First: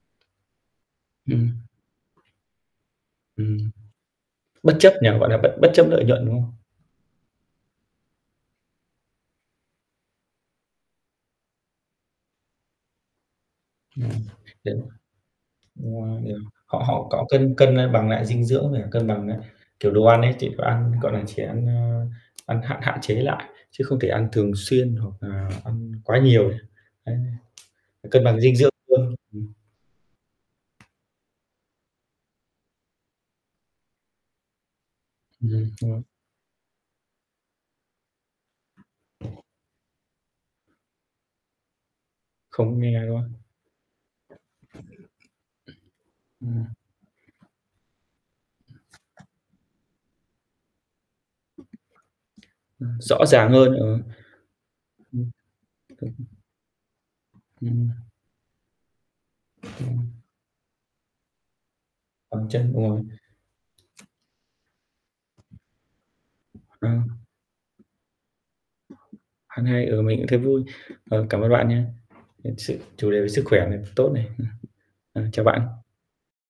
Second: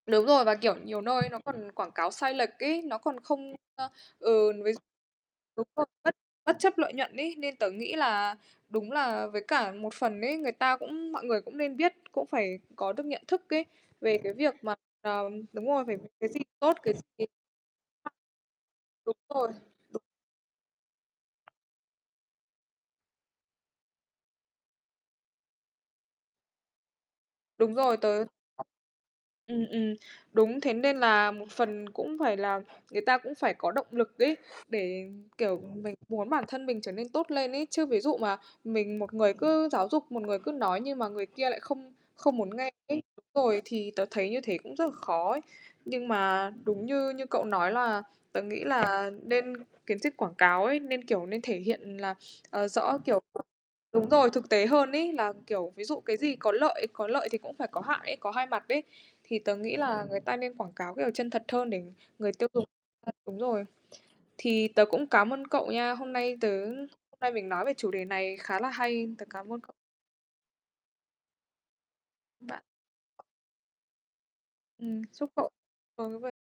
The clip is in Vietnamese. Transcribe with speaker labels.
Speaker 1: Đúng rồi, và, kiểu, nhiều nơi nó
Speaker 2: Ừm.
Speaker 1: còn quảng cáo sai lệch ấy. Nó còn không
Speaker 2: Ừm.
Speaker 1: ơ, ừ, ví
Speaker 2: Bất
Speaker 1: dụ
Speaker 2: chấp nhỉ? Gọi là, bất
Speaker 1: đúng
Speaker 2: bất
Speaker 1: rồi
Speaker 2: chấp lợi
Speaker 1: bất
Speaker 2: nhuận, đúng không?
Speaker 1: bất chấp lợi nhuận ấy, nên tớ nghĩ là đúng là với cả một phần ấy, người ta cũng mọi người cũng nên biết. Cũng phải có được nhận thức ấy
Speaker 2: Ừm,
Speaker 1: về cái việc mà, ờ đúng rồi, phải v
Speaker 2: đúng
Speaker 1: vệ
Speaker 2: rồi,
Speaker 1: sinh
Speaker 2: [unintelligible]
Speaker 1: tốt
Speaker 2: họ
Speaker 1: cái
Speaker 2: họ
Speaker 1: gì
Speaker 2: có
Speaker 1: [unintelligible]
Speaker 2: cân cân, ơ, bằng lại dinh dưỡng, với cả cân
Speaker 1: đúng
Speaker 2: bằng lại,
Speaker 1: rồi,
Speaker 2: kiểu,
Speaker 1: đúng.
Speaker 2: đồ ăn ấy, chỉ có ăn, gọi là, chỉ ăn, ơ, ăn hạn hạn chế lại, chứ không thể ăn thường xuyên hoặc là ăn quá nhiều. Đấy,
Speaker 1: Đúng rồi, tớ
Speaker 2: cân bằng dinh dưỡng luôn.
Speaker 1: [unintelligible]
Speaker 2: Ừm.
Speaker 1: ừm, ừm. Đúng, thế nên là một phần cũng phải là người ta cũng phải có động lực ấy để,
Speaker 2: Ừm,
Speaker 1: kiểu,
Speaker 2: đúng
Speaker 1: mình
Speaker 2: rồi.
Speaker 1: muốn bản thân mình trở nên tốt lên ấy. Chứ ví dụ mà mình một người cứ giáo dục, một người cứ nói, nhưng mà người kia lại không không muốn nghe
Speaker 2: Không
Speaker 1: ấy,
Speaker 2: nghe, đúng không?
Speaker 1: đúng rồi, thì tớ thấy như thế cũng rất là khó ấy. Nhưng mà
Speaker 2: Ừm.
Speaker 1: đúng như như cậu nói là tớ nghĩ là nên kiến thức quảng cáo ấy, nên, kiểu, nên thể hiện là, ờ,
Speaker 2: Ừm,
Speaker 1: rõ, kiểu
Speaker 2: rõ ràng hơn, ờ.
Speaker 1: đúng rồi, thực tế hơn
Speaker 2: Ừm.
Speaker 1: ấy. Là, kiểu, ví dụ cái gì
Speaker 2: [unintelligible]
Speaker 1: có lợi có lợi thì cũng phải có
Speaker 2: Ừm.
Speaker 1: hại ấy, có hai mặt ấy, thì tớ nghĩ
Speaker 2: Ừm.
Speaker 1: là người ta nên quảng cáo kiểu chân thật hơn để người
Speaker 2: Bàn
Speaker 1: tiêu dùng
Speaker 2: chân, đúng rồi.
Speaker 1: ờ, đúng rồi. Thì tớ cũng cám ơn cậu nha, hôm nay tớ hôm
Speaker 2: Ừm.
Speaker 1: nay mình nói về chủ đề này khá là hay, tớ cám ơn
Speaker 2: Hôm
Speaker 1: cậu.
Speaker 2: nay, ừ, mình cũng thấy vui. Ờ, cảm ơn bạn nhá, ờ,
Speaker 1: Bạn.
Speaker 2: sự chủ đề về sức khỏe này tốt này. Ừm.
Speaker 1: Ừm,
Speaker 2: Ờ,
Speaker 1: chúc
Speaker 2: chào
Speaker 1: cậu
Speaker 2: bạn.
Speaker 1: rồi, ô kê.